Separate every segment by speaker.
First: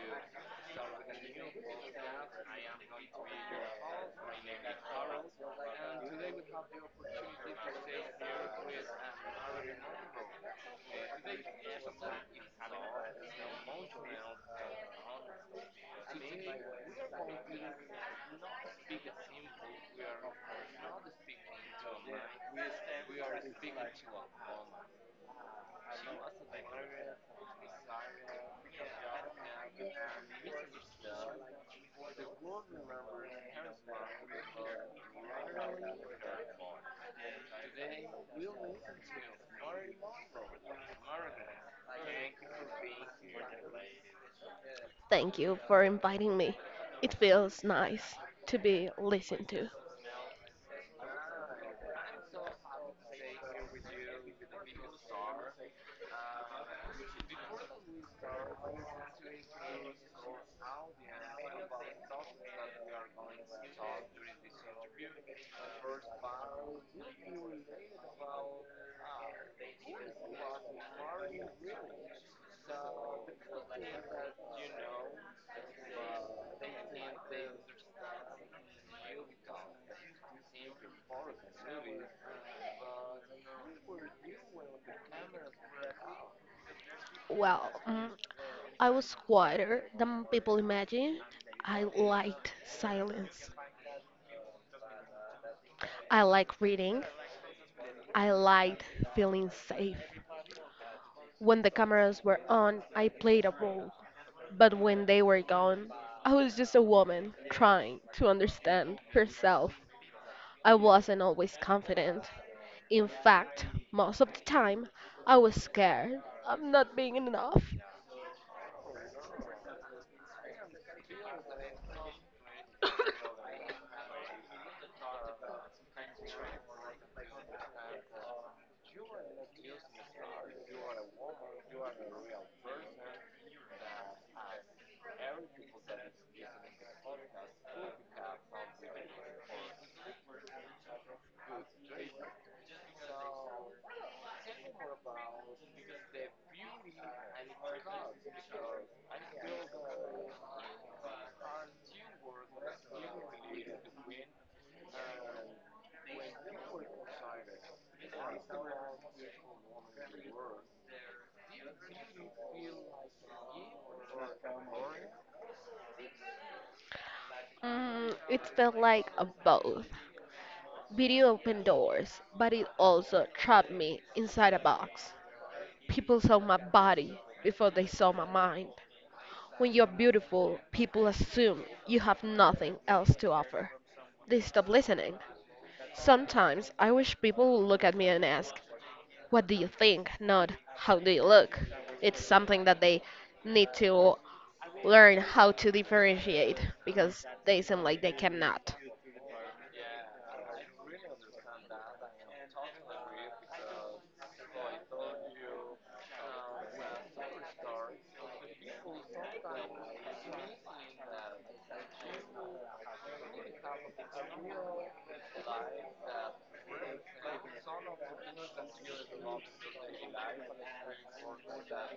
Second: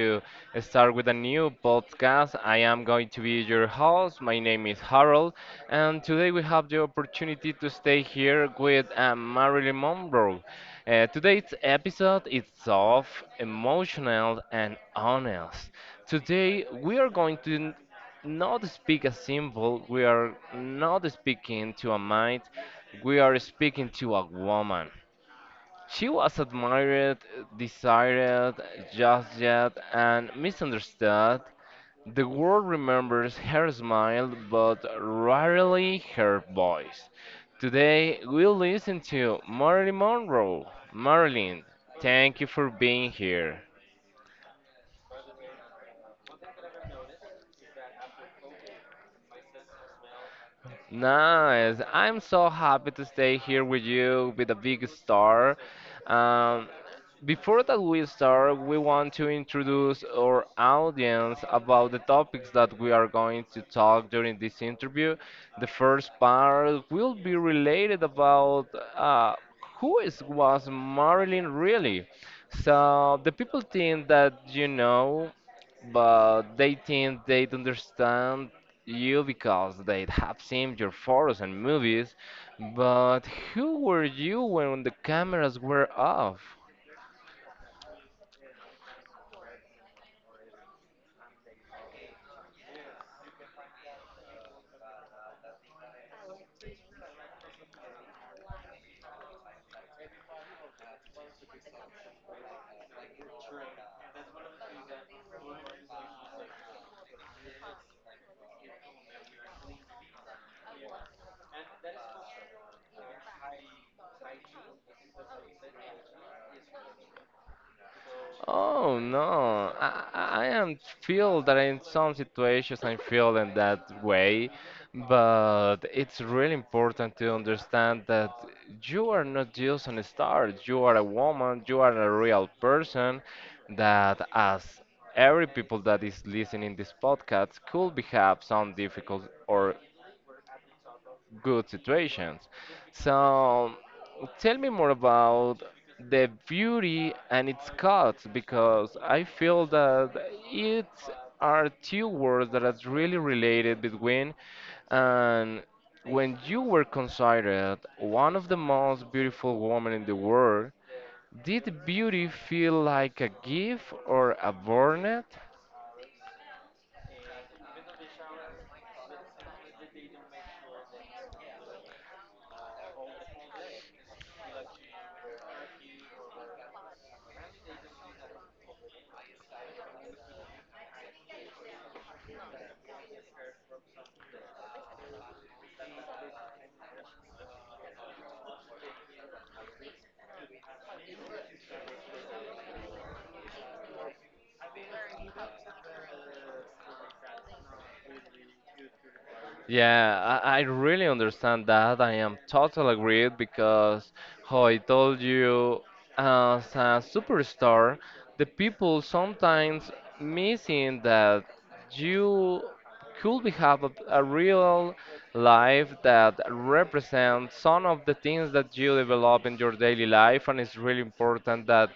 Speaker 1: to start with a new podcast. I am going to be your host. My name is Harold, and today we have the opportunity to stay here with Marilyn Monroe. Today's episode is soft, emotional, and honest. Today we are going to not speak a symbol. We are not speaking to a mind. We are speaking to a woman. She was admired, desired, judged, and misunderstood. The world remembers her smile, but rarely her voice. Today, we'll listen to Marilyn Monroe. Marilyn, thank you for being here.
Speaker 2: Thank you for inviting me. It feels nice to be listened to.
Speaker 1: Nice. I'm so happy to stay here with you with a big star. Um, Before that we start, we want to introduce our audience about the topics that we are going to talk during this interview. The first part will be related about uh, who is was Marilyn really? So the people think that you know, but they think they don't understand you because they have seen your photos and movies, but who were you when the cameras were off?
Speaker 2: Well, mm, I was quieter than people imagine. I liked silence. I like reading. I liked feeling safe. When the cameras were on, I played a role. But when they were gone, I was just a woman trying to understand herself. I wasn't always confident. In fact, most of the time, I was scared of not being enough.
Speaker 1: Oh no, I am feel that in some situations I'm feeling that way, but it's really important to understand that you are not just an star, you are a woman, you are a real person that as every people that is listening this podcast could be have some difficult or good situations. So tell me more about the beauty and its cuts because I feel that it are two words that are really related between and when you were considered one of the most beautiful women in the world, did beauty feel like a gift or a burden?
Speaker 2: It felt like a both. Video opened doors, but it also trapped me inside a box. People saw my body before they saw my mind. When you're beautiful, people assume you have nothing else to offer. They stop listening. Sometimes I wish people would look at me and ask, what do you think, not how do you look. It's something that they need to learn how to differentiate because they seem like they cannot.
Speaker 1: Yeah, I really understand that. I am totally agreed because, how I told you, as a superstar, the people sometimes missing that you could be have a real life that represents some of the things that you develop in your daily life and it's really important that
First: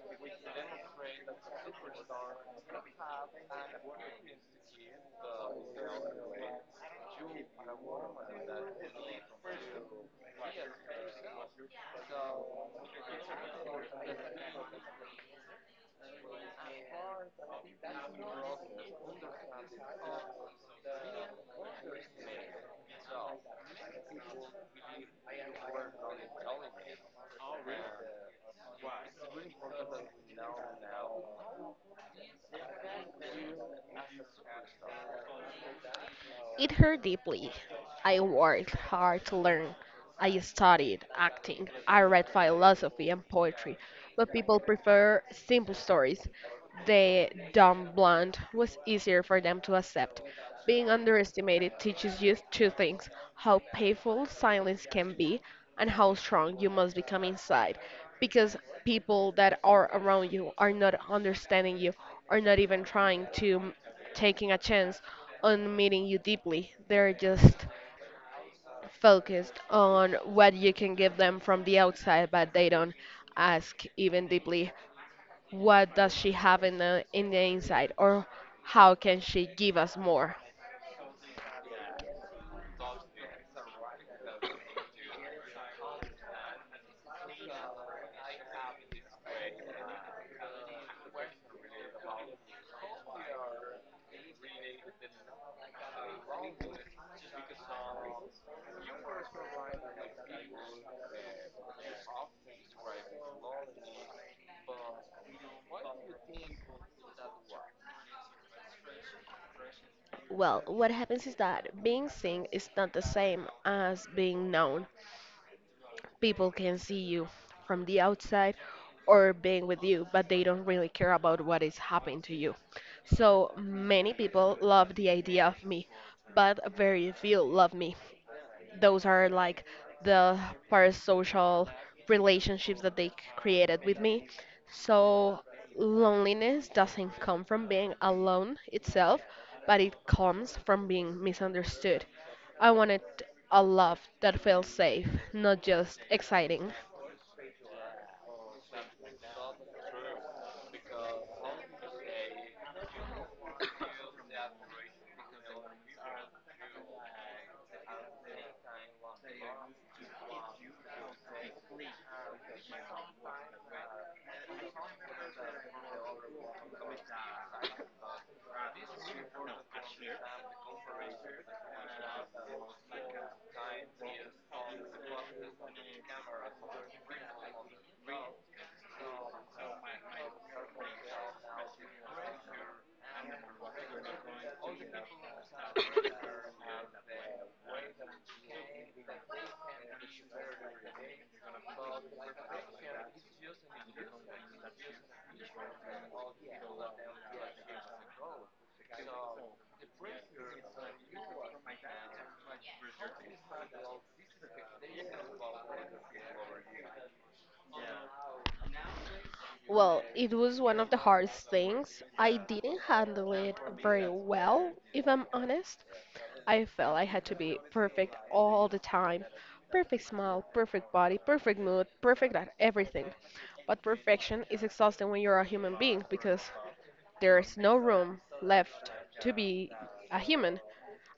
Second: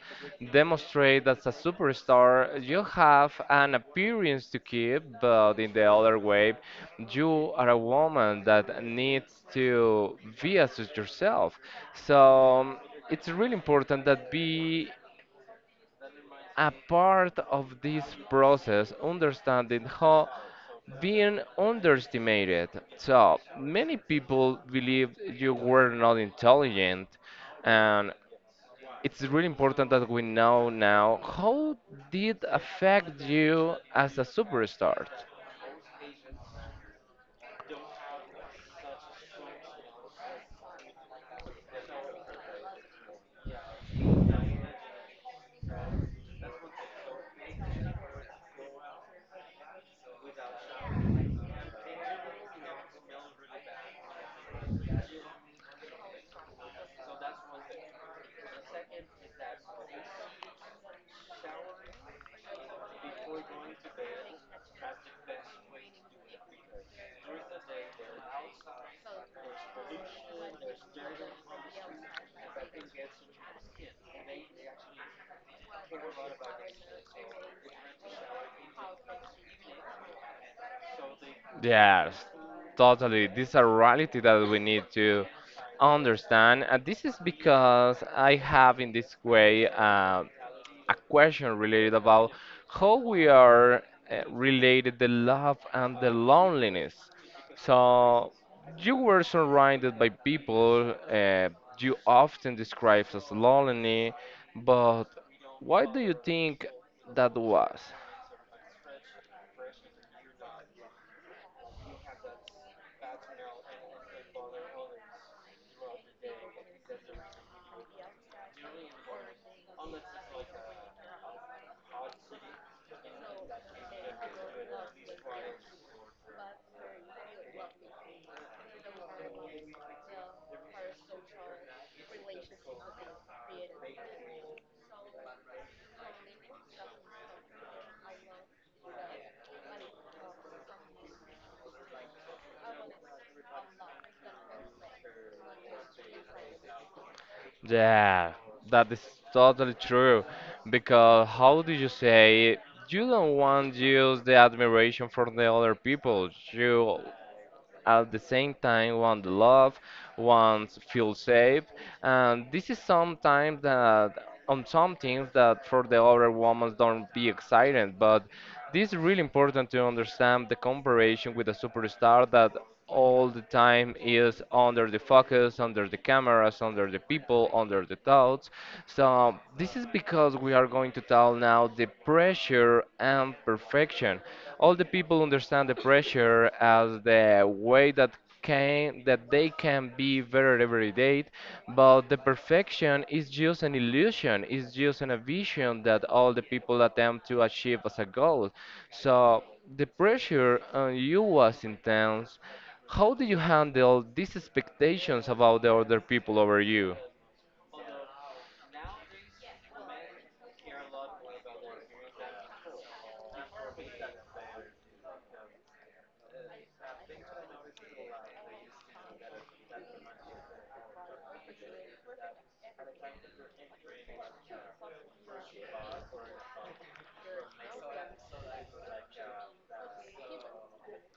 Speaker 1: demonstrate that as a superstar you have an appearance to keep but in the other way you are a woman that needs to be as yourself so it's really important that be a part of this process understanding how being underestimated. So many people believe you were not intelligent, and it's really important that we know now how did affect you as a superstar.
Speaker 2: It hurt deeply. I worked hard to learn. I studied acting, I read philosophy and poetry, but people prefer simple stories. The dumb blonde was easier for them to accept. Being underestimated teaches you two things: how painful silence can be and how strong you must become inside. Because people that are around you are not understanding you, are not even trying to taking a chance on meeting you deeply. They're just focused on what you can give them from the outside, but they don't ask even deeply what does she have in the inside, or how can she give us more?
Speaker 1: Yes, totally. This is a reality that we need to understand. And this is because I have in this way a question related about how we are related the love and the loneliness. So you were surrounded by people you often describe as lonely, but why do you think that was?
Speaker 2: Well, what happens is that being seen is not the same as being known. People can see you from the outside or being with you, but they don't really care about what is happening to you. So many people love the idea of me, but very few love me. Those are like the parasocial relationships that created with me. So loneliness doesn't come from being alone itself, but it comes from being misunderstood. I wanted a love that feels safe, not just exciting.
Speaker 1: Yeah, that is totally true. Because how do you say you don't want to use the admiration from the other people? You at the same time want the love, wants feel safe, and this is sometimes that on some things that for the other women don't be excited, but this is really important to understand the comparison with a superstar that all the time is under the focus, under the cameras, under the people, under the thoughts. So this is because we are going to tell now the pressure and perfection. All the people understand the pressure as the way that can that they can be better every day, but the perfection is just an illusion, is just an a vision that all the people attempt to achieve as a goal. So the pressure on you was intense. How do you handle these expectations about the other people over you?
Speaker 2: Well, it was one of the hardest things. I didn't handle it very well, if I'm honest. I felt I had to be perfect all the time. Perfect smile, perfect body, perfect mood, perfect at everything. But perfection is exhausting when you're a human being because there's no room left to be a human.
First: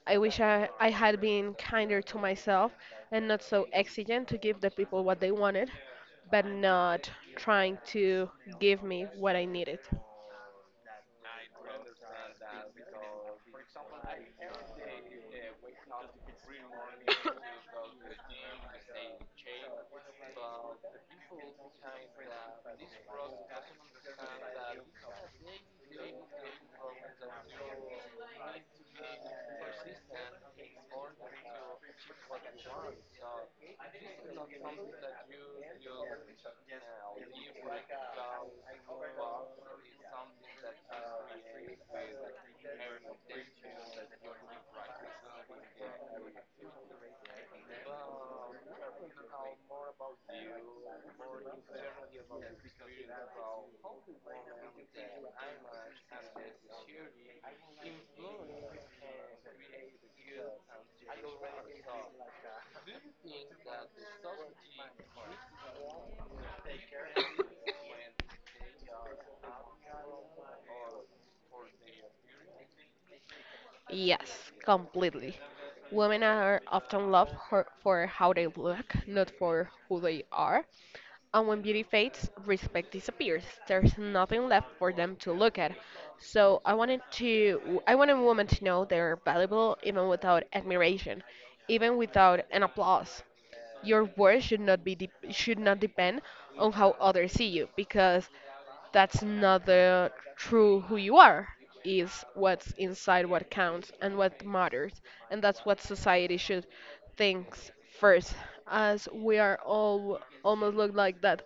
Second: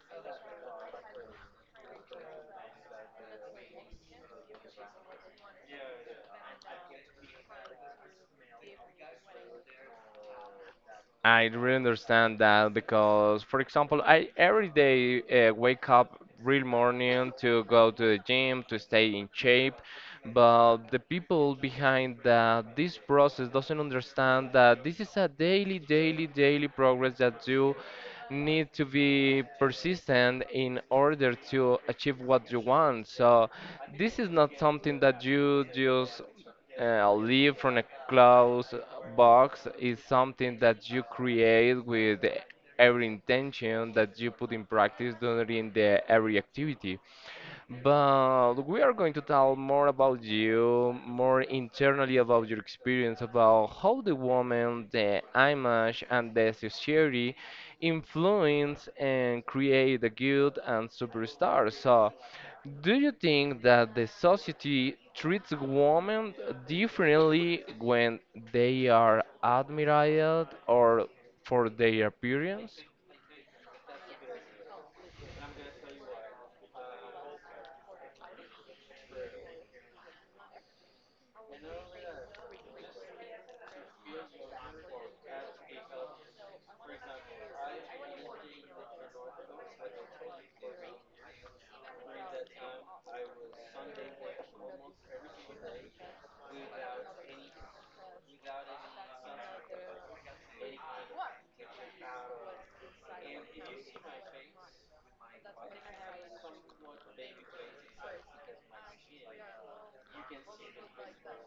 Speaker 2: I wish I had been kinder to myself and not so exigent to give the people what they wanted, but not trying to give me what I needed.
Speaker 1: I really understand that because, for example, I every day wake up real morning to go to the gym to stay in shape, but the people behind that this process doesn't understand that this is a daily, daily, daily progress that you need to be persistent in order to achieve what you want. So this is not something that you just live from a closed box is something that you create with every intention that you put in practice during the every activity. But we are going to tell more about you, more internally about your experience, about how the woman, the image, and the society influence and create the good and superstars. So, do you think that the society treats women differently when they are admired or for their appearance?
Speaker 2: Yes, completely. Women are often for how they look, not for who they are. And when beauty fades, respect disappears. There's nothing left for them to look at. So I wanted women to know they're valuable even without admiration, even without an applause. Your worth should not depend on how others see you, because that's not the true who you are. Is what's inside what counts and what matters, and that's what society should think first, as we are all almost look like that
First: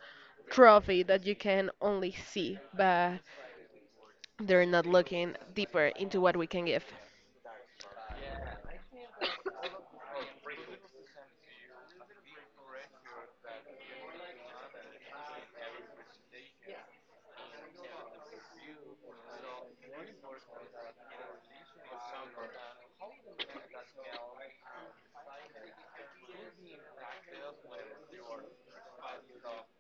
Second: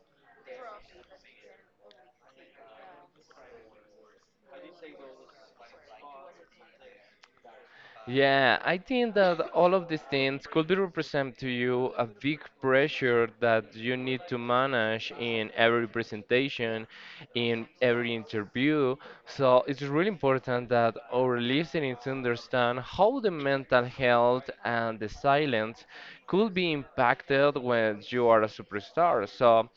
Speaker 2: trophy that you can only see, but they're not looking deeper into what we can give.
Speaker 1: Yeah, I think that all of these things could be represent to you a big pressure that you need to manage in every presentation, in every interview. So it's really important that our listeners understand how the mental health and the silence could be impacted when you are a superstar. So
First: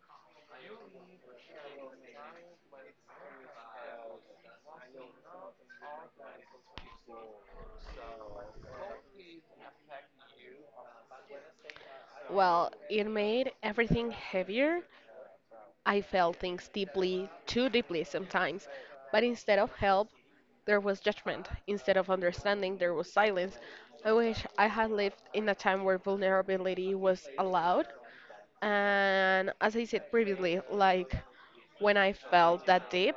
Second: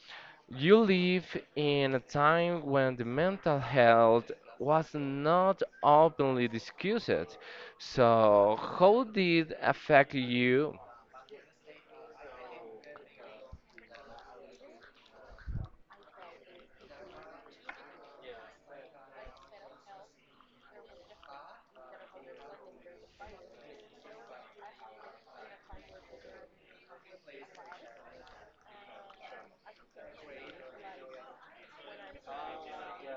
Speaker 1: you live in a time when the mental health was not openly discussed. So, how did affect you?
Speaker 2: Well, it made everything heavier. I felt things deeply, too deeply sometimes, but instead of help, there was judgment. Instead of understanding, there was silence. I wish I had lived in a time where vulnerability was allowed. And as I said previously, like, when I felt that deep,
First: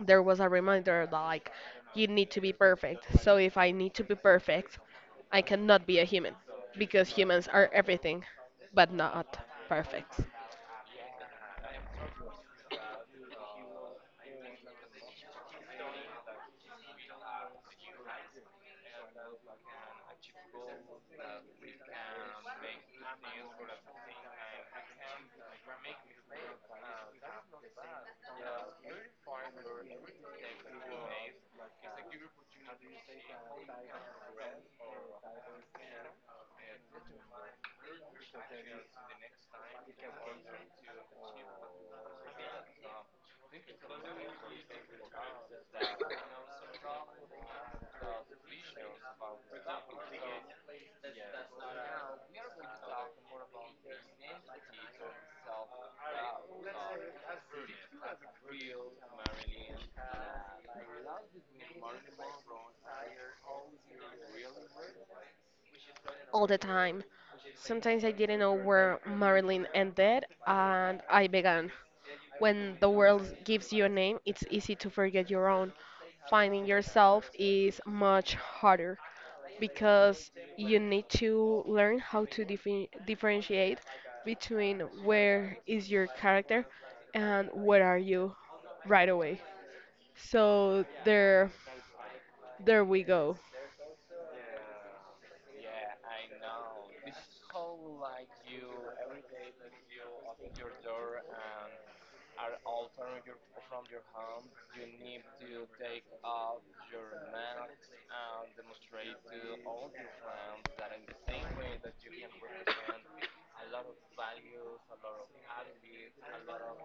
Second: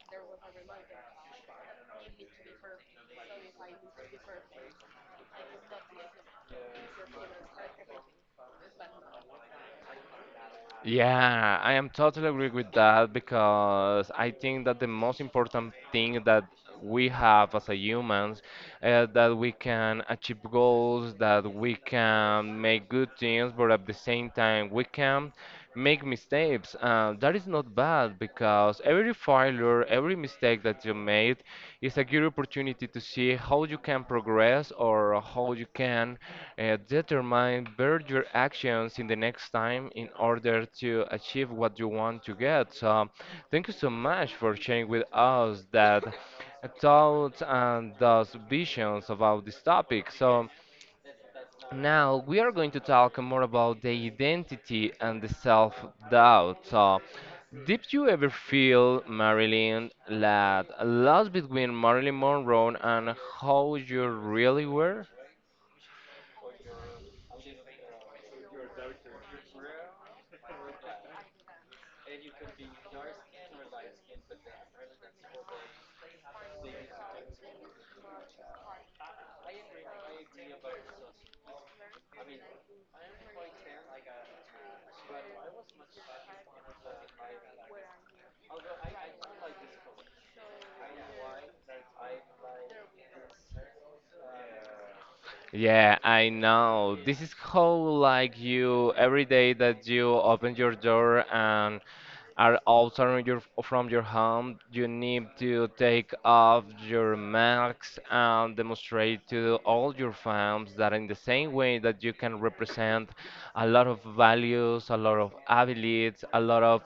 Speaker 2: there was a reminder that, like, you need to be perfect. So if I need to be perfect, I cannot be a human, because humans are everything but not perfect.
Speaker 1: Yeah, I am totally agree with that because I think that the most important thing that we have as a humans that we can achieve goals, that we can make good things, but at the same time we can make mistakes. That is not bad because every failure, every mistake that you made it's a good opportunity to see how you can progress or how you can determine better your actions in the next time in order to achieve what you want to get. So, thank you so much for sharing with us that thoughts and those visions about this topic. So, now we are going to talk more about the identity and the self-doubt. So, did you ever feel, Marilyn, that lost between Marilyn Monroe and how you really were?
Speaker 2: All the time. Sometimes I didn't know where Marilyn ended and I began. When the world gives you a name, it's easy to forget your own. Finding yourself is much harder because you need to learn how to differentiate between where is your character and where are you right away. So there we go.
Speaker 1: Yeah, I know. This is how like you every day that you open your door and are altering your from your home, you need to take off your masks and demonstrate to all your fans that in the same way that you can represent a lot of values, a lot of abilities, a lot of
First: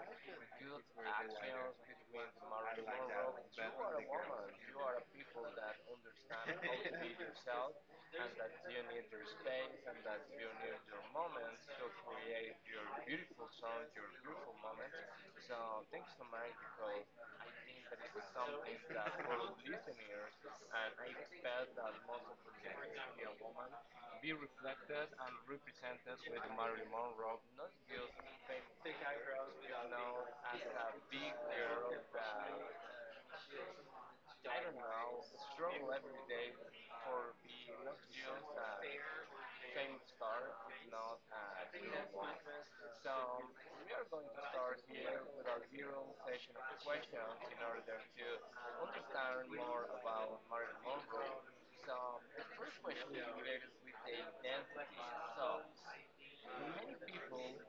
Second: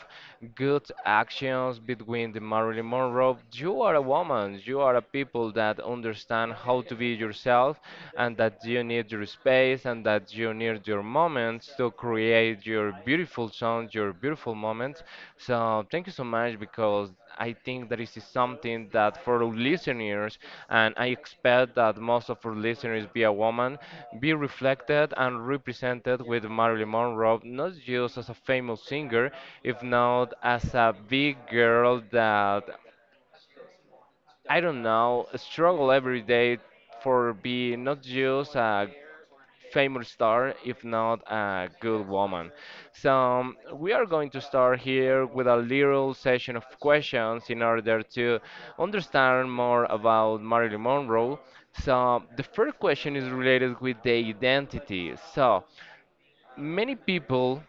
Speaker 1: good actions between the Marilyn Monroe. You are a woman. You are a people that understand how to be yourself, and that you need your space, and that you need your moments to create your beautiful songs, your beautiful moments. So thank you so much because I think that this is something that for our listeners, and I expect that most of our listeners be a woman, be reflected and represented with Marilyn Monroe, not just as a famous singer, if not as a big girl that, I don't know, struggle every day for being not just a famous star, if not a good woman. So we are going to start here with a little session of questions in order to understand more about Marilyn Monroe. So the first question is related with the identity. So many people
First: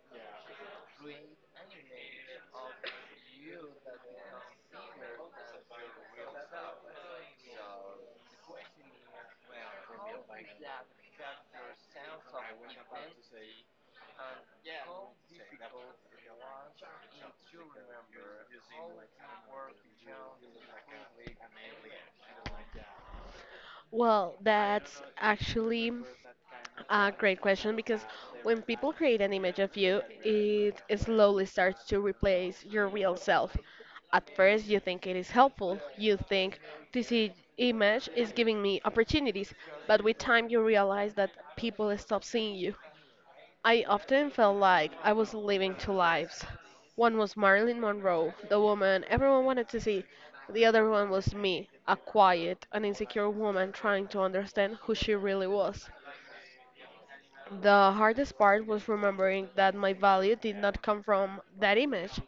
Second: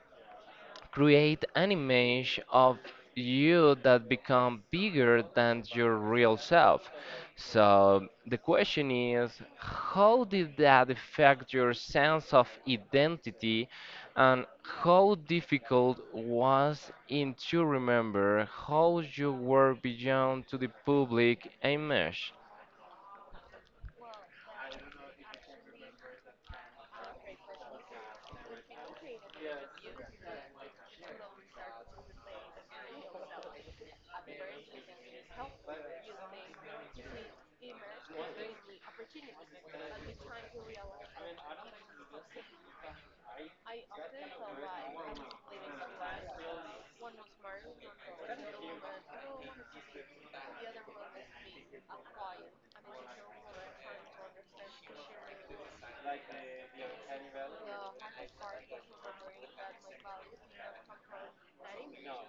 Speaker 1: create an image of you that become bigger than your real self. So the question is, how did that affect your sense of identity, and how difficult was it to remember how you were beyond to the public image?
Speaker 2: Well, that's actually a great question, because when people create an image of you, it slowly starts to replace your real self. At first, you think it is helpful. You think this image is giving me opportunities, but with time, you realize that people stop seeing you. I often felt like I was living two lives. One was Marilyn Monroe, the woman everyone wanted to see. The other one was me, a quiet and insecure woman trying to understand who she really was. The hardest part was remembering that my value did not come from that image.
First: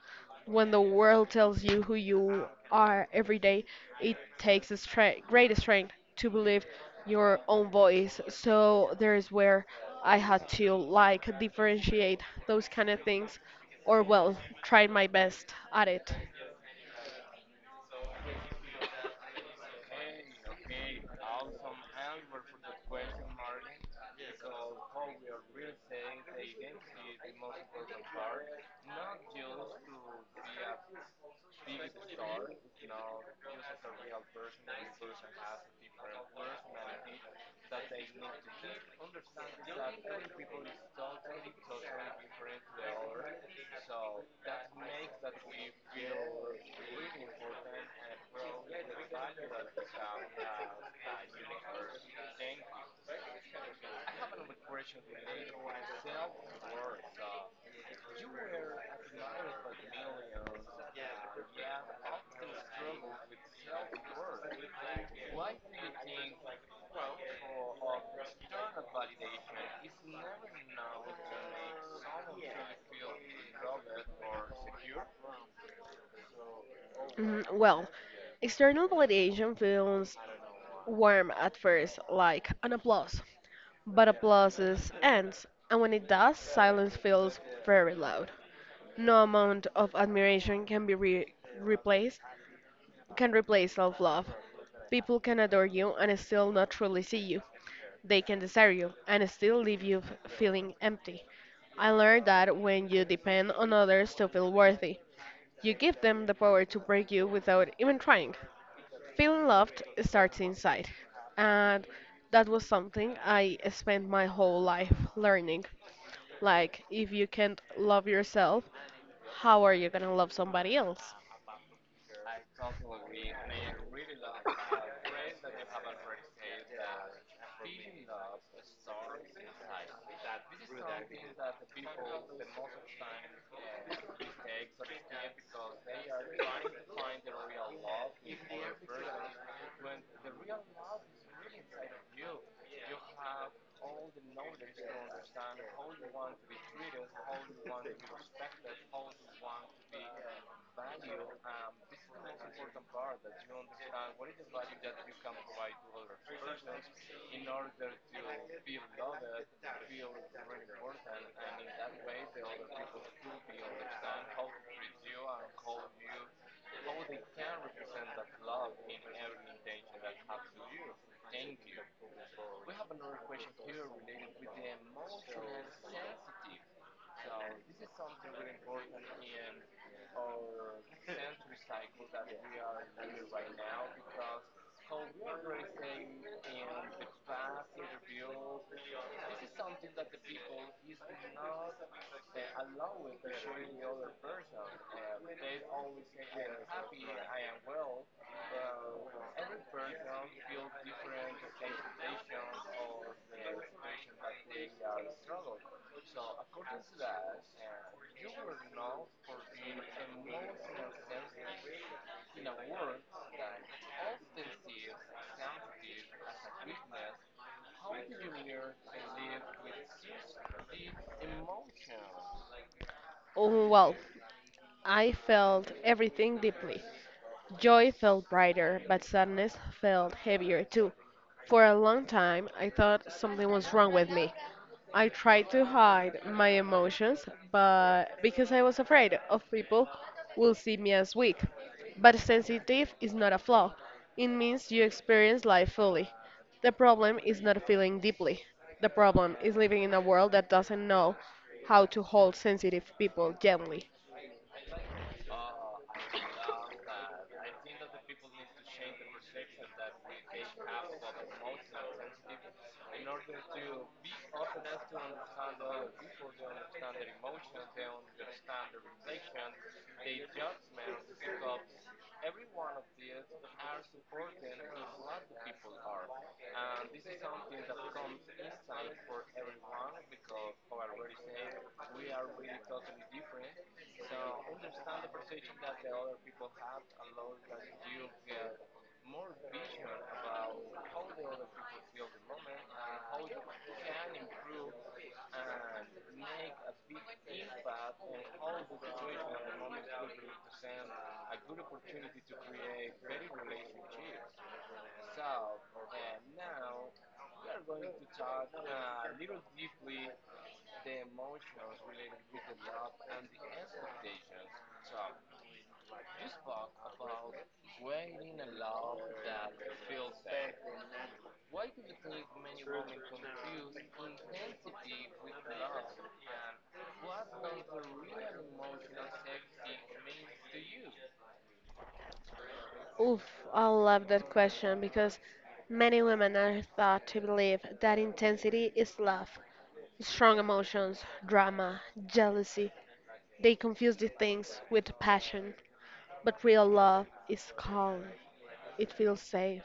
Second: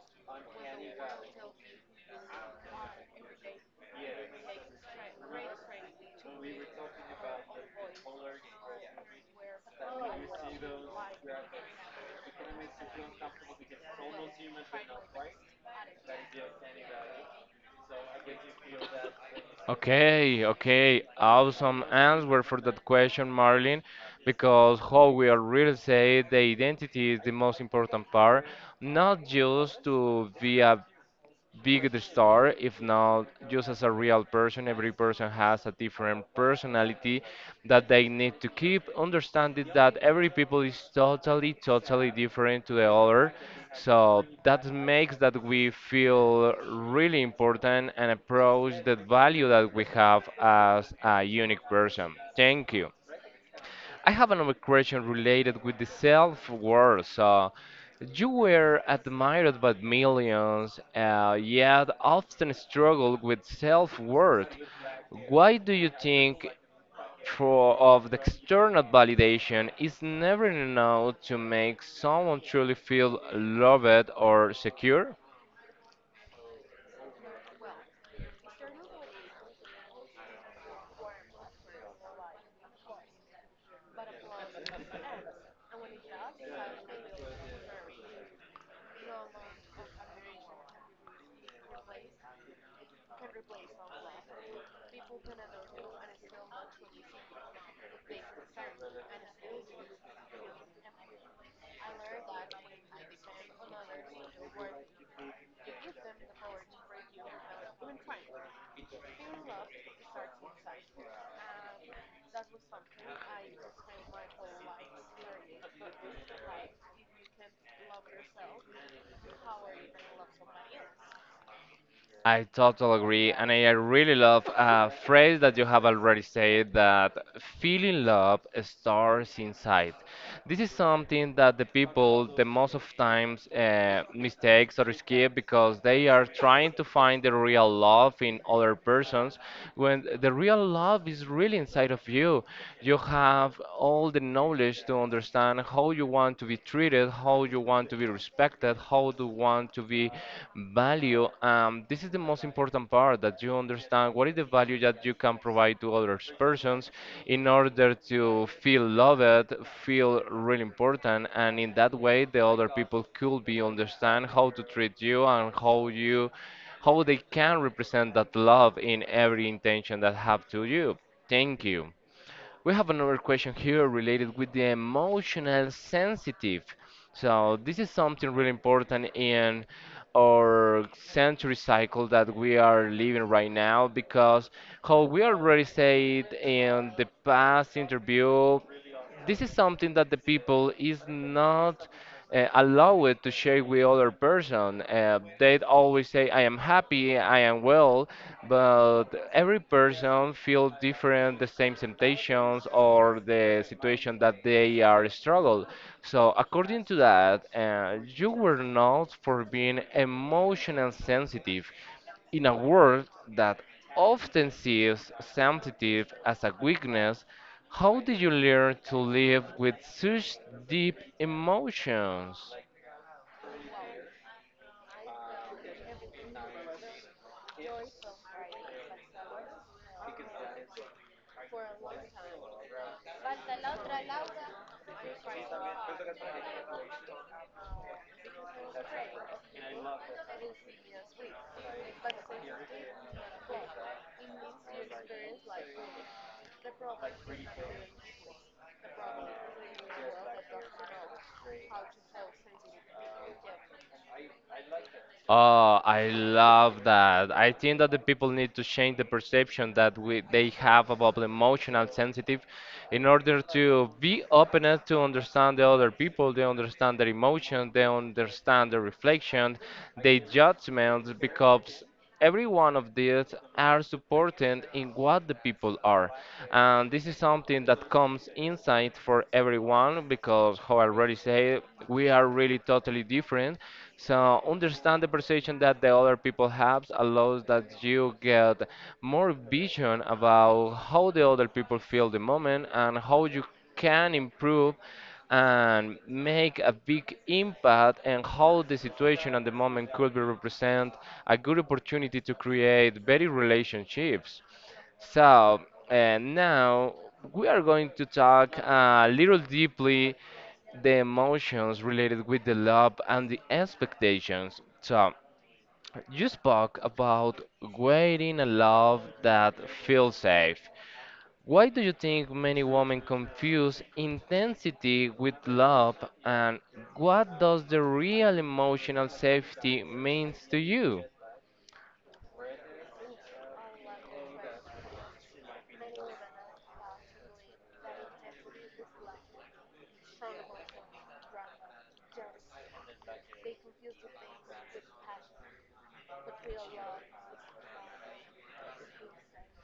Speaker 2: When the world tells you who you are every day, it takes a great strength to believe your own voice. So there is where I had to, like, differentiate those kind of things, or well, try my best at it.
Speaker 1: Okay, okay, awesome answer for that question, Marlin, because how we are really say the identity is the most important part, not just to be a big the star, if not just as a real person. Every person has a different personality that they need to keep understanding that every people is totally, totally different to the other. So that makes that we feel really important and approach the value that we have as a unique person. Thank you. I have another question related with the self-worth. So, you were admired by millions, yet often struggle with self-worth. Why do you think for of the external validation is never enough to make someone truly feel loved or secure?
Speaker 2: Mhm. External validation feels warm at first, like an applause, but applauses ends, and when it does, silence feels very loud. No amount of admiration replaced can replace self-love. People can adore you and still not truly see you. They can desire you and still feeling empty. I learned that when you depend on others to feel worthy, you give them the power to break you without even trying. Feeling loved starts inside, and that was something I spent my whole life learning. Like, if you can't love yourself, how are you gonna love somebody else?
Speaker 1: I totally agree, and I really love a phrase that you have already said that feeling love starts inside. This is something that the people the most of times mistakes or skip because they are trying to find the real love in other persons when the real love is really inside of you. You have all the knowledge to understand how you want to be treated respected, how you want to be respected, how do you want to be valued. This is the most important part that you understand what is the value that you can provide to other persons in order to feel loved, feel really important, and in that way the other people could be understand how to treat you and how you how they can represent that love in every intention that have to you. Thank you. We have another question here related with the emotional sensitive. So this is something really important in our century cycle that we are living right now because how we already said in the past interview this is something that the people is not allowed to share with other person. They always say, "I am happy, I am well," but every person feel different, the same temptations or the situation that they are struggle. So according to that, you were not for being emotional sensitive in a world that often sees sensitive as a weakness, how did you learn to live with such deep emotions?
Speaker 2: Oh, Well, I felt everything deeply. Joy felt brighter, but sadness felt heavier too. For a long time, I thought something was wrong with me. I tried to hide my emotions, but because I was afraid of people will see me as weak. But sensitive is not a flaw. It means you experience life fully. The problem is not feeling deeply. The problem is living in a world that doesn't know how to hold sensitive people gently.
Speaker 1: Oh, I love that. I think that the people need to change the perception that they have about emotional sensitive in order to be open enough to understand the other people, they understand their emotion, they understand the reflection, their judgments, because every one of these are supported in what the people are, and this is something that comes inside for everyone because how I already said, we are really totally different. So understand the perception that the other people have allows that you get more vision about how the other people feel the moment and how you can improve and make a big impact and how the situation at the moment could be represent a good opportunity to create better relationships. So now we are going to talk a little deeply the emotions related with the love and the expectations. So you spoke about waiting a love that feels safe. Why do you think many women confuse intensity with love, and what does the real emotional safety means to you?
Speaker 2: Oof, I love that question, because many women are thought to believe that intensity is love, strong emotions, drama, jealousy. They confuse these things with passion. But real love is calm, it feels safe,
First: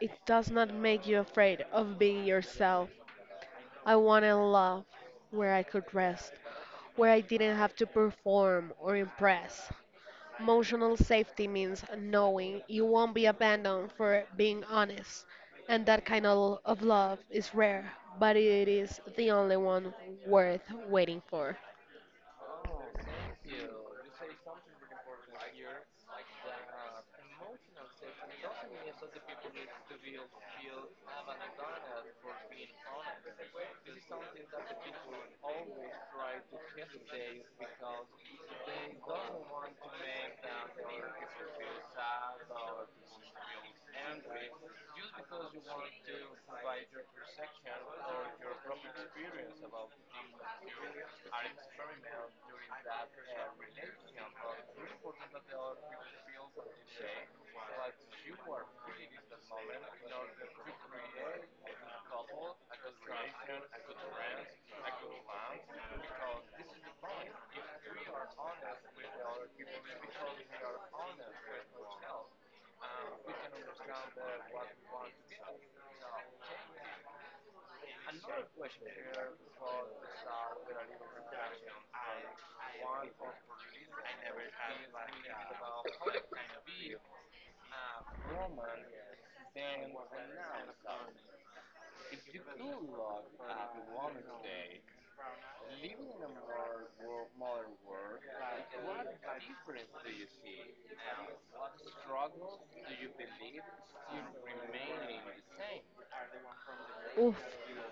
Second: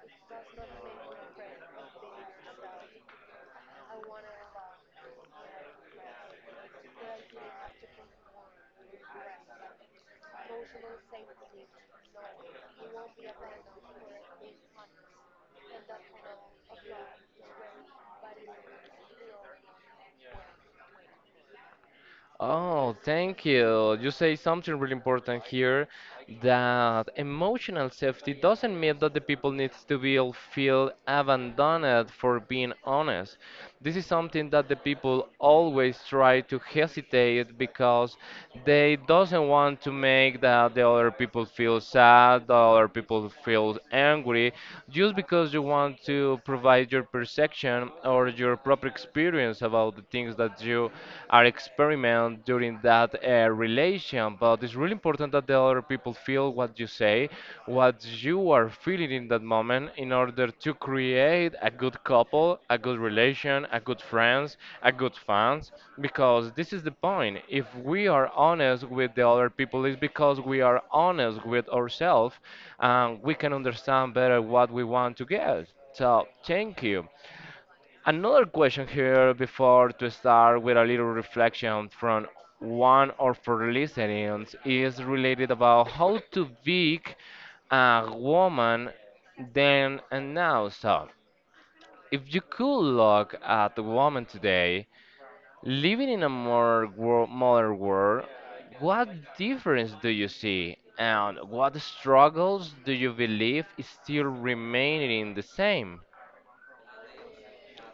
Speaker 2: it does not make you afraid of being yourself. I wanted love where I could rest, where I didn't have to perform or impress. Emotional safety means knowing you won't be abandoned for being honest. And that kind of love is rare, but it is the only one worth waiting for.
Speaker 1: Oh, thank you. You say something really important here, that emotional safety doesn't mean that the people needs to be all feel abandoned for being honest. This is something that the people always try to hesitate because they doesn't want to make that the other people feel sad, the other people feel angry, just because you want to provide your perception or your proper experience about the things that you are experiment during that relation. But it's really important that the other people feel what you say, what you are feeling in that moment, in order to create a good couple, a good relation, a good friends, a good fans. Because this is the point. If we are honest with the other people, it's because we are honest with ourselves, and we can understand better what we want to get. So thank you. Another question here before to start with a little reflection from one of our listeners is related about how to big a woman then and now. So, if you could look at the woman today living in a more modern world, what difference do you see, and what struggles do you believe is still remaining the same?
Speaker 2: Oof,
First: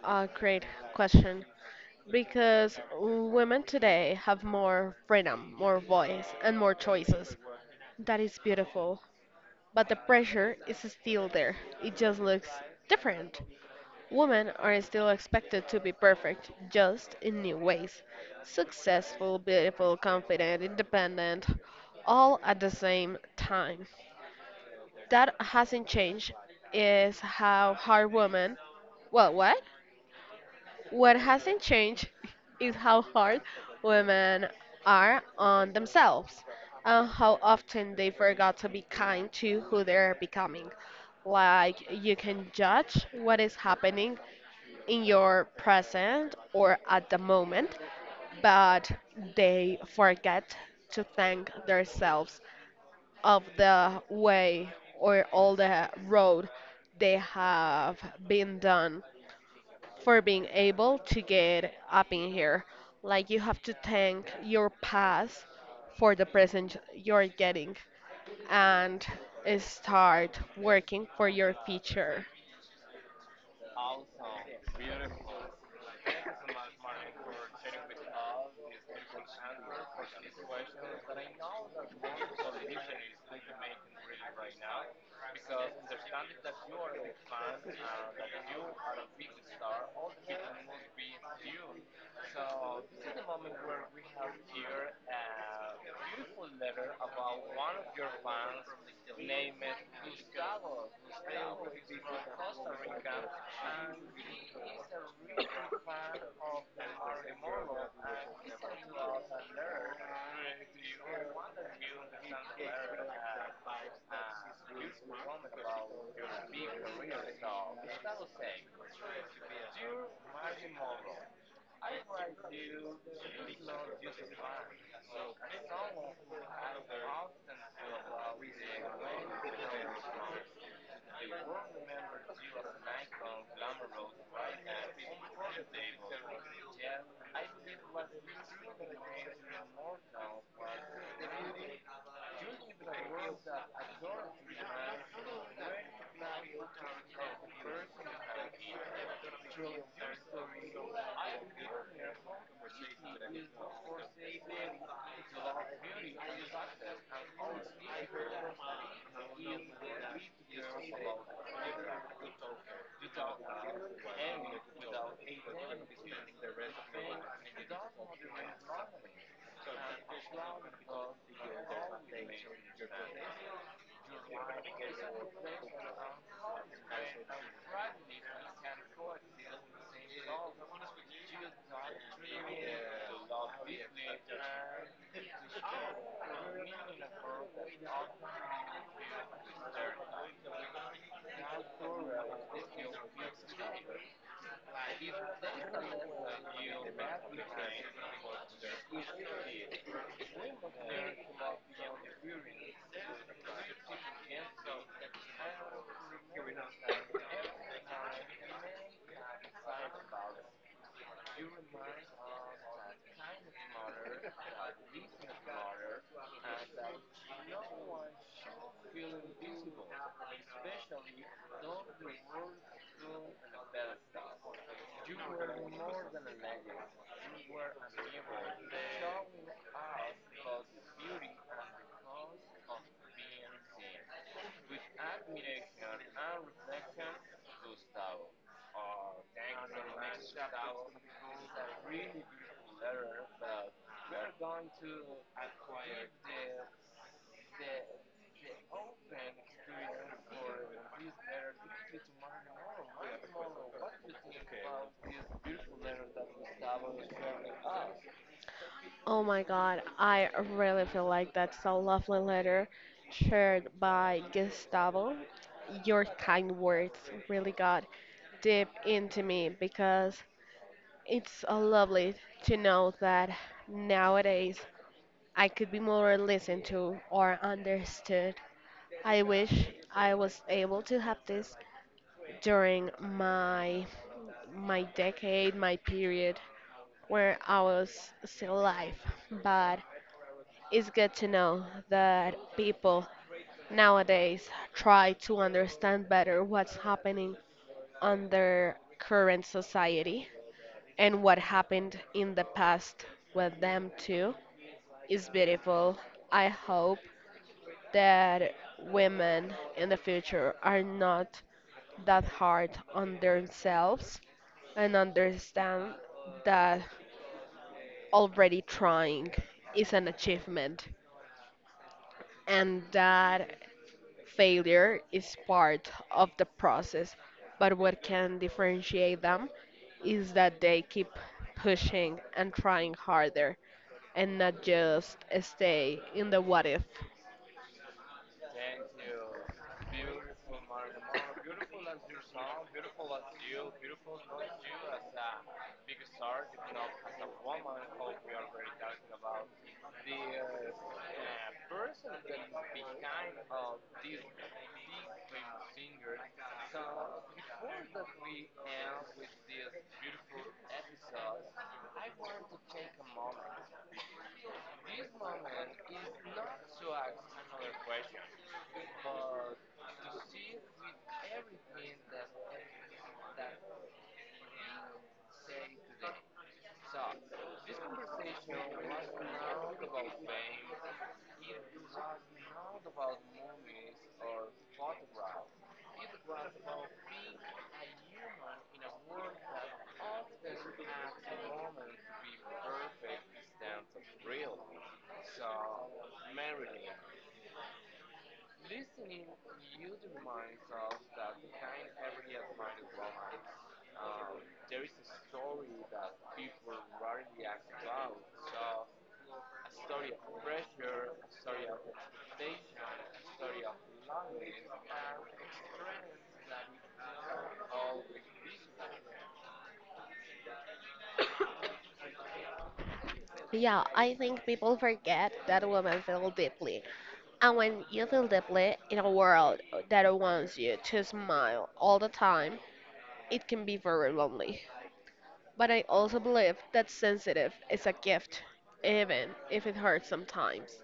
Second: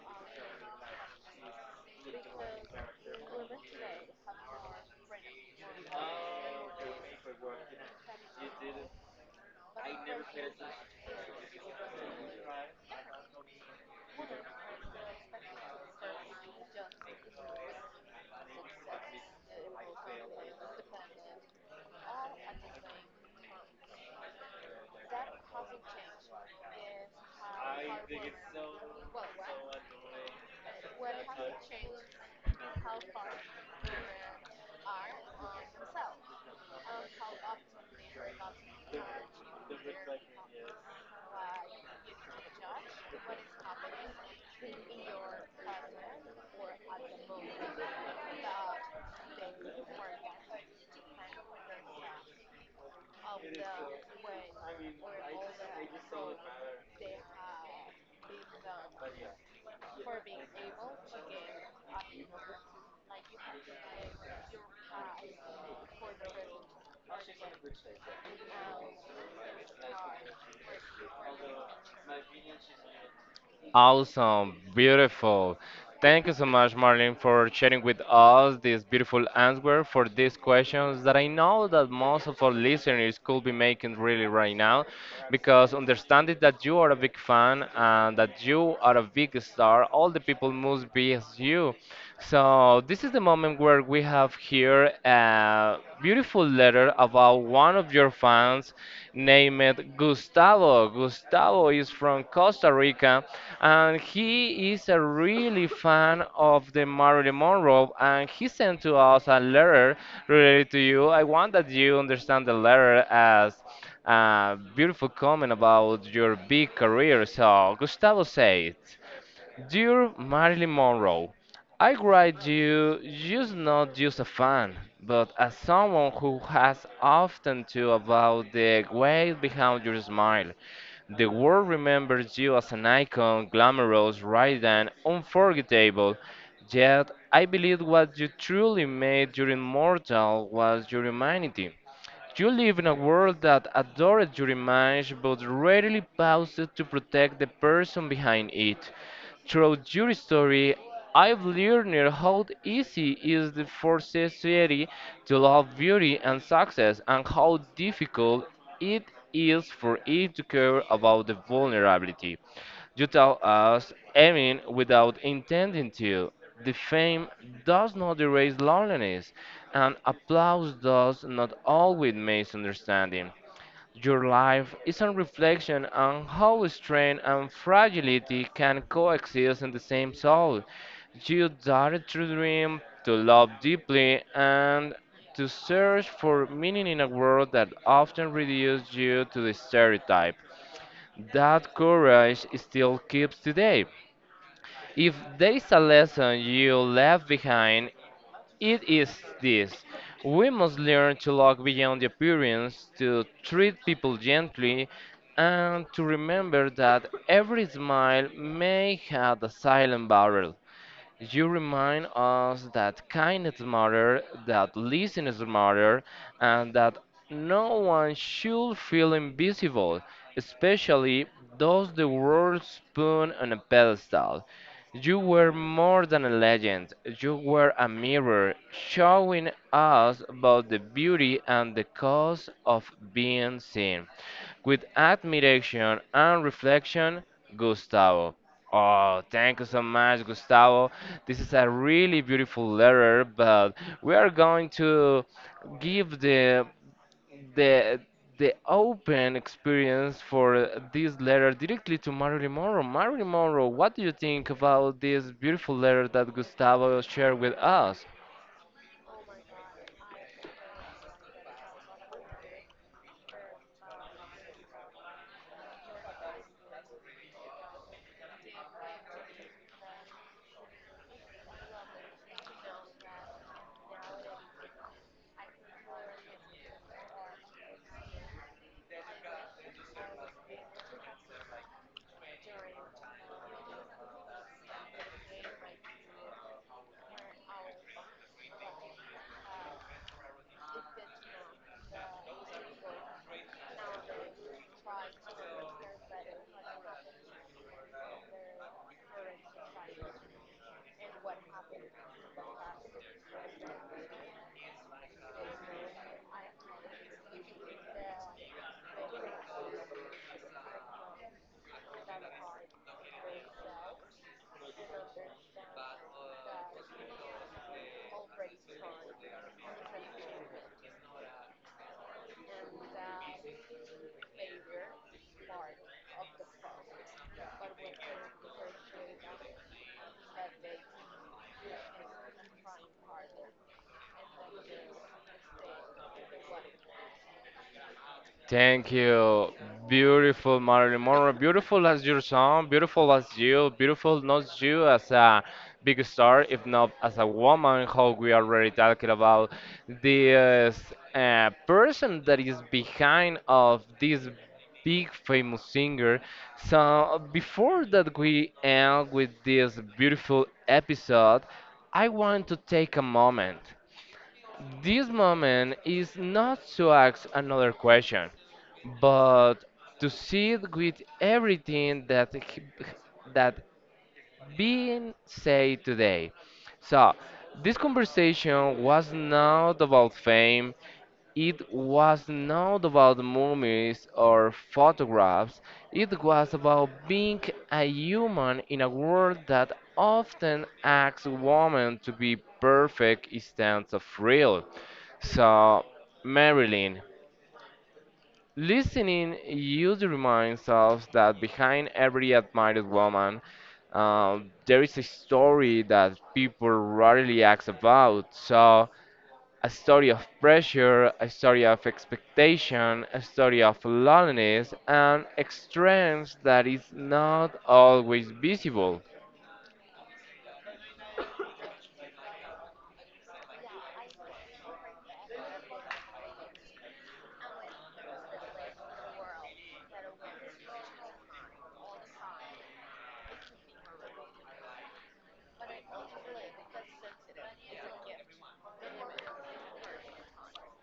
Speaker 2: a great question. Because women today have more freedom, more voice, and more choices. That is beautiful. But the pressure is still there. It just looks different. Women are still expected to be perfect, just in new ways. Successful, beautiful, confident, independent, all at the same time. That hasn't changed is how hard women. Well, what? What hasn't changed is how hard women are on themselves, and how often they forgot to be kind to who they're becoming. Like, you can judge what is happening in your present or at the moment, but they forget to thank themselves of the way or all the road they have been done for being able to get up in here. Like, you have to thank your past for the present you're getting, and start working for your future.
Speaker 1: Awesome, beautiful. Thank you so much, Marlene, for sharing with us this beautiful answer for these questions that I know that most of our listeners could be making really right now, because understanding that you are a big fan and that you are a big star, all the people must be as you. So this is the moment where we have here a beautiful letter about one of your fans named Gustavo. Gustavo is from Costa Rica and he is a really fan of the Marilyn Monroe and he sent to us a letter related to you. I want that you understand the letter as beautiful comment about your big career. So, Gustavo said, dear Marilyn Monroe, I write you just not just a fan, but as someone who has often to about the weight behind your smile. The world remembers you as an icon, glamorous, rather than unforgettable. Yet, I believe what you truly made you immortal was your humanity. You live in a world that adores your image but rarely pauses to protect the person behind it. Through your story, I've learned how easy it is for society to love beauty and success, and how difficult it is for it to care about the vulnerability. You tell us, I mean, without intending to. The fame does not erase loneliness, and applause does not always misunderstanding. Your life is a reflection on how strength and fragility can coexist in the same soul. You dared to dream, to love deeply, and to search for meaning in a world that often reduces you to the stereotype. That courage still keeps today. If there is a lesson you left behind, it is this. We must learn to look beyond the appearance, to treat people gently, and to remember that every smile may have a silent barrel. You remind us that kindness matter, that listeners matter, and that no one should feel invisible, especially those the world spoon on a pedestal. You were more than a legend. You were a mirror, showing us about the beauty and the cost of being seen. With admiration and reflection, Gustavo. Oh, thank you so much, Gustavo. This is a really beautiful letter, but we are going to give the the open experience for this letter directly to Marilyn Monroe. Marilyn Monroe, what do you think about this beautiful letter that Gustavo shared with us?
Speaker 2: Oh my god, I really feel like that's a lovely letter shared by Gustavo. Your kind words really got deep into me, because it's lovely to know that nowadays I could be more listened to or understood. I wish I was able to have this during my decade, my period where I was still alive. But it's good to know that people nowadays try to understand better what's happening on their current society, and what happened in the past with them too. It's beautiful. I hope that women in the future are not that hard on themselves, and understand that already trying is an achievement, and that failure is part of the process, but what can differentiate them is that they keep pushing and trying harder and not just stay in the what if.
Speaker 1: Thank you. Beautiful Marilyn Monroe. Beautiful as your song. Beautiful as you. Beautiful not you as a big star, if not as a woman. How we are already talking about this person that is behind of this big famous singer. So before that we end with this beautiful episode, I want to take a moment, this moment is not to ask another question, but to sit with everything that that being said today. So, this conversation was not about fame, it was not about movies or photographs. It was about being a human in a world that often asks women to be perfect instead of real. So, Marilyn, listening, you reminds us that behind every admired woman, there is a story that people rarely ask about. So, a story of pressure, a story of expectation, a story of loneliness, and strength that is not always visible.
Speaker 2: Yeah, I think people forget that women feel deeply. And when you feel deeply in a world that wants you to smile all the time, it can be very lonely. But I also believe that sensitive is a gift, even if it hurts sometimes.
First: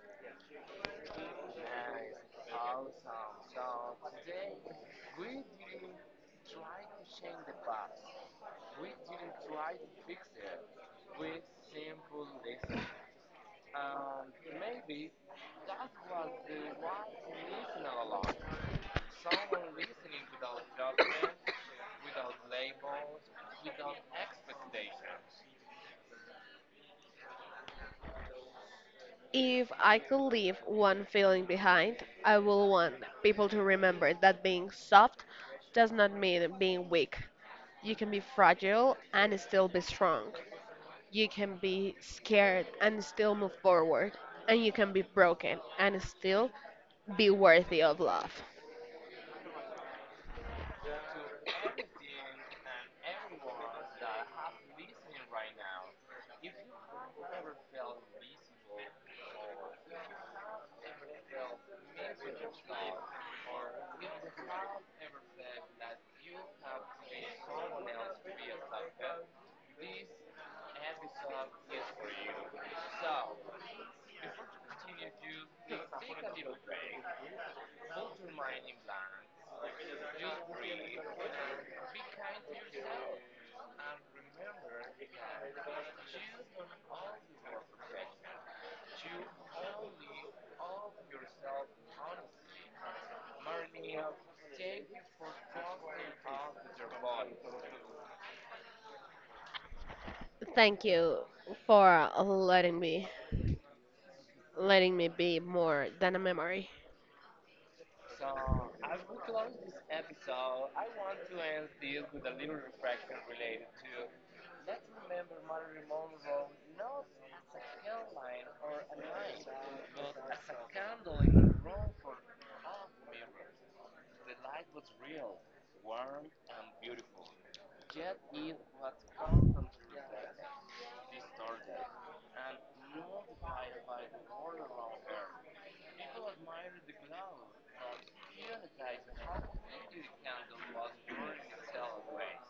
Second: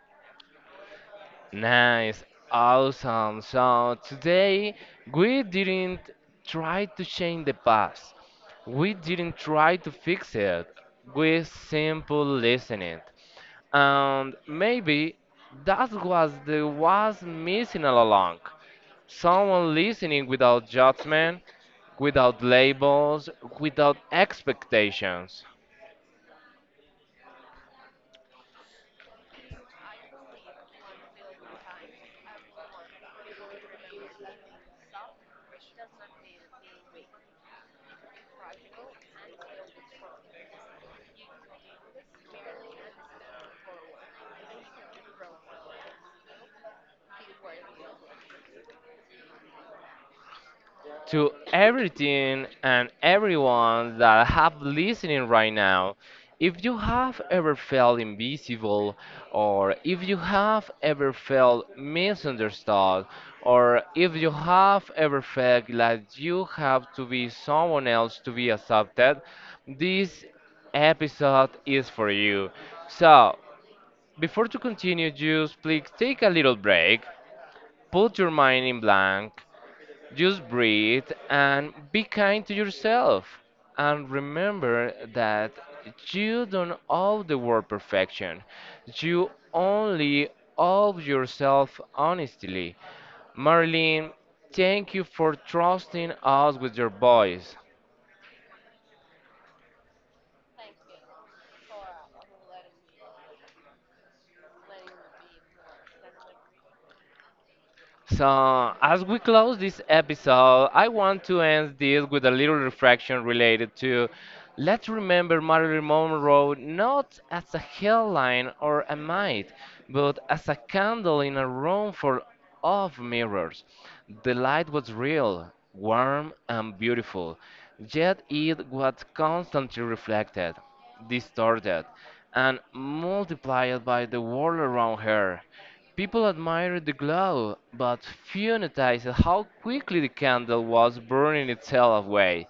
Speaker 1: Nice, awesome. So today we didn't try to change the past. We didn't try to fix it. We simply listened. And maybe that was the was missing all along. Someone listening without judgment, without labels, without expectations.
Speaker 2: If I could leave one feeling behind, I would want people to remember that being soft does not mean being weak. You can be fragile and still be strong. You can be scared and still move forward. And you can be broken and still be worthy of love.
Speaker 1: To everything and everyone that have listening right now. If you have ever felt invisible, or if you have ever felt misunderstood, or if you have ever felt like you have to be someone else to be accepted, this episode is for you. So, before to continue, just please take a little break, put your mind in blank, just breathe and be kind to yourself. And remember that you don't owe the world perfection. You only owe yourself honestly. Marlene, thank you for trusting us with your voice.
Speaker 2: Thank you for letting me be more than a memory.
Speaker 1: So, as we close this episode, I want to end this with a little reflection related to, let's remember Marilyn Monroe not as a headline or a might, but as a candle in a room full of mirrors. The light was real, warm, and beautiful, yet it was constantly reflected, distorted, and multiplied by the world around her. People admired the glow, but few noticed how quickly the candle was burning itself away.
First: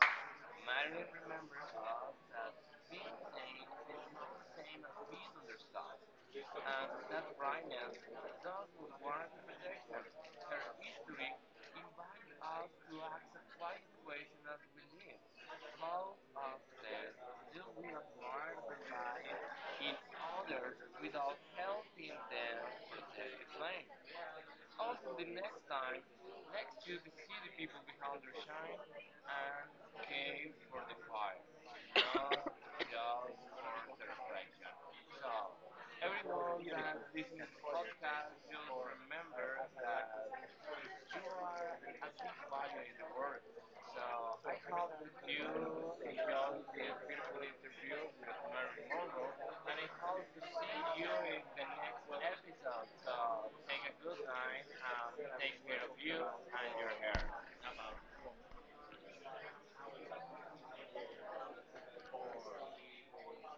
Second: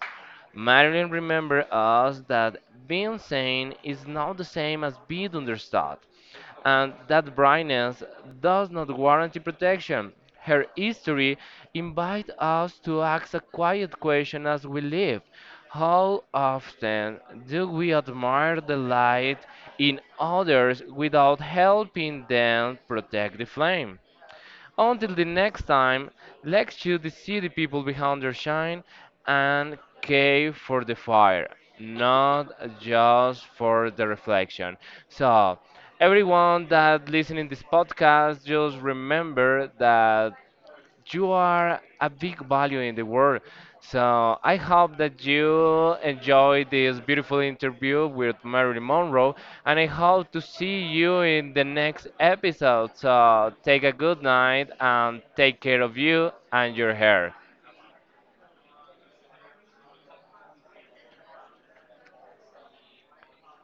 Speaker 1: Marilyn remembered us that being seen is not the same as being understood, and that brightness does not guarantee protection. Her history invites us to ask a quiet question as we live. How often do we admire the light in others without helping them protect the flame? Until the next time, let's shoot the city people behind their shine and cave for the fire, not just for the reflection. So, everyone that listening this podcast, just remember that you are a big value in the world. So I hope that you enjoyed this beautiful interview with Marilyn Monroe, and I hope to see you in the next episode. So take a good night and take care of you and your hair.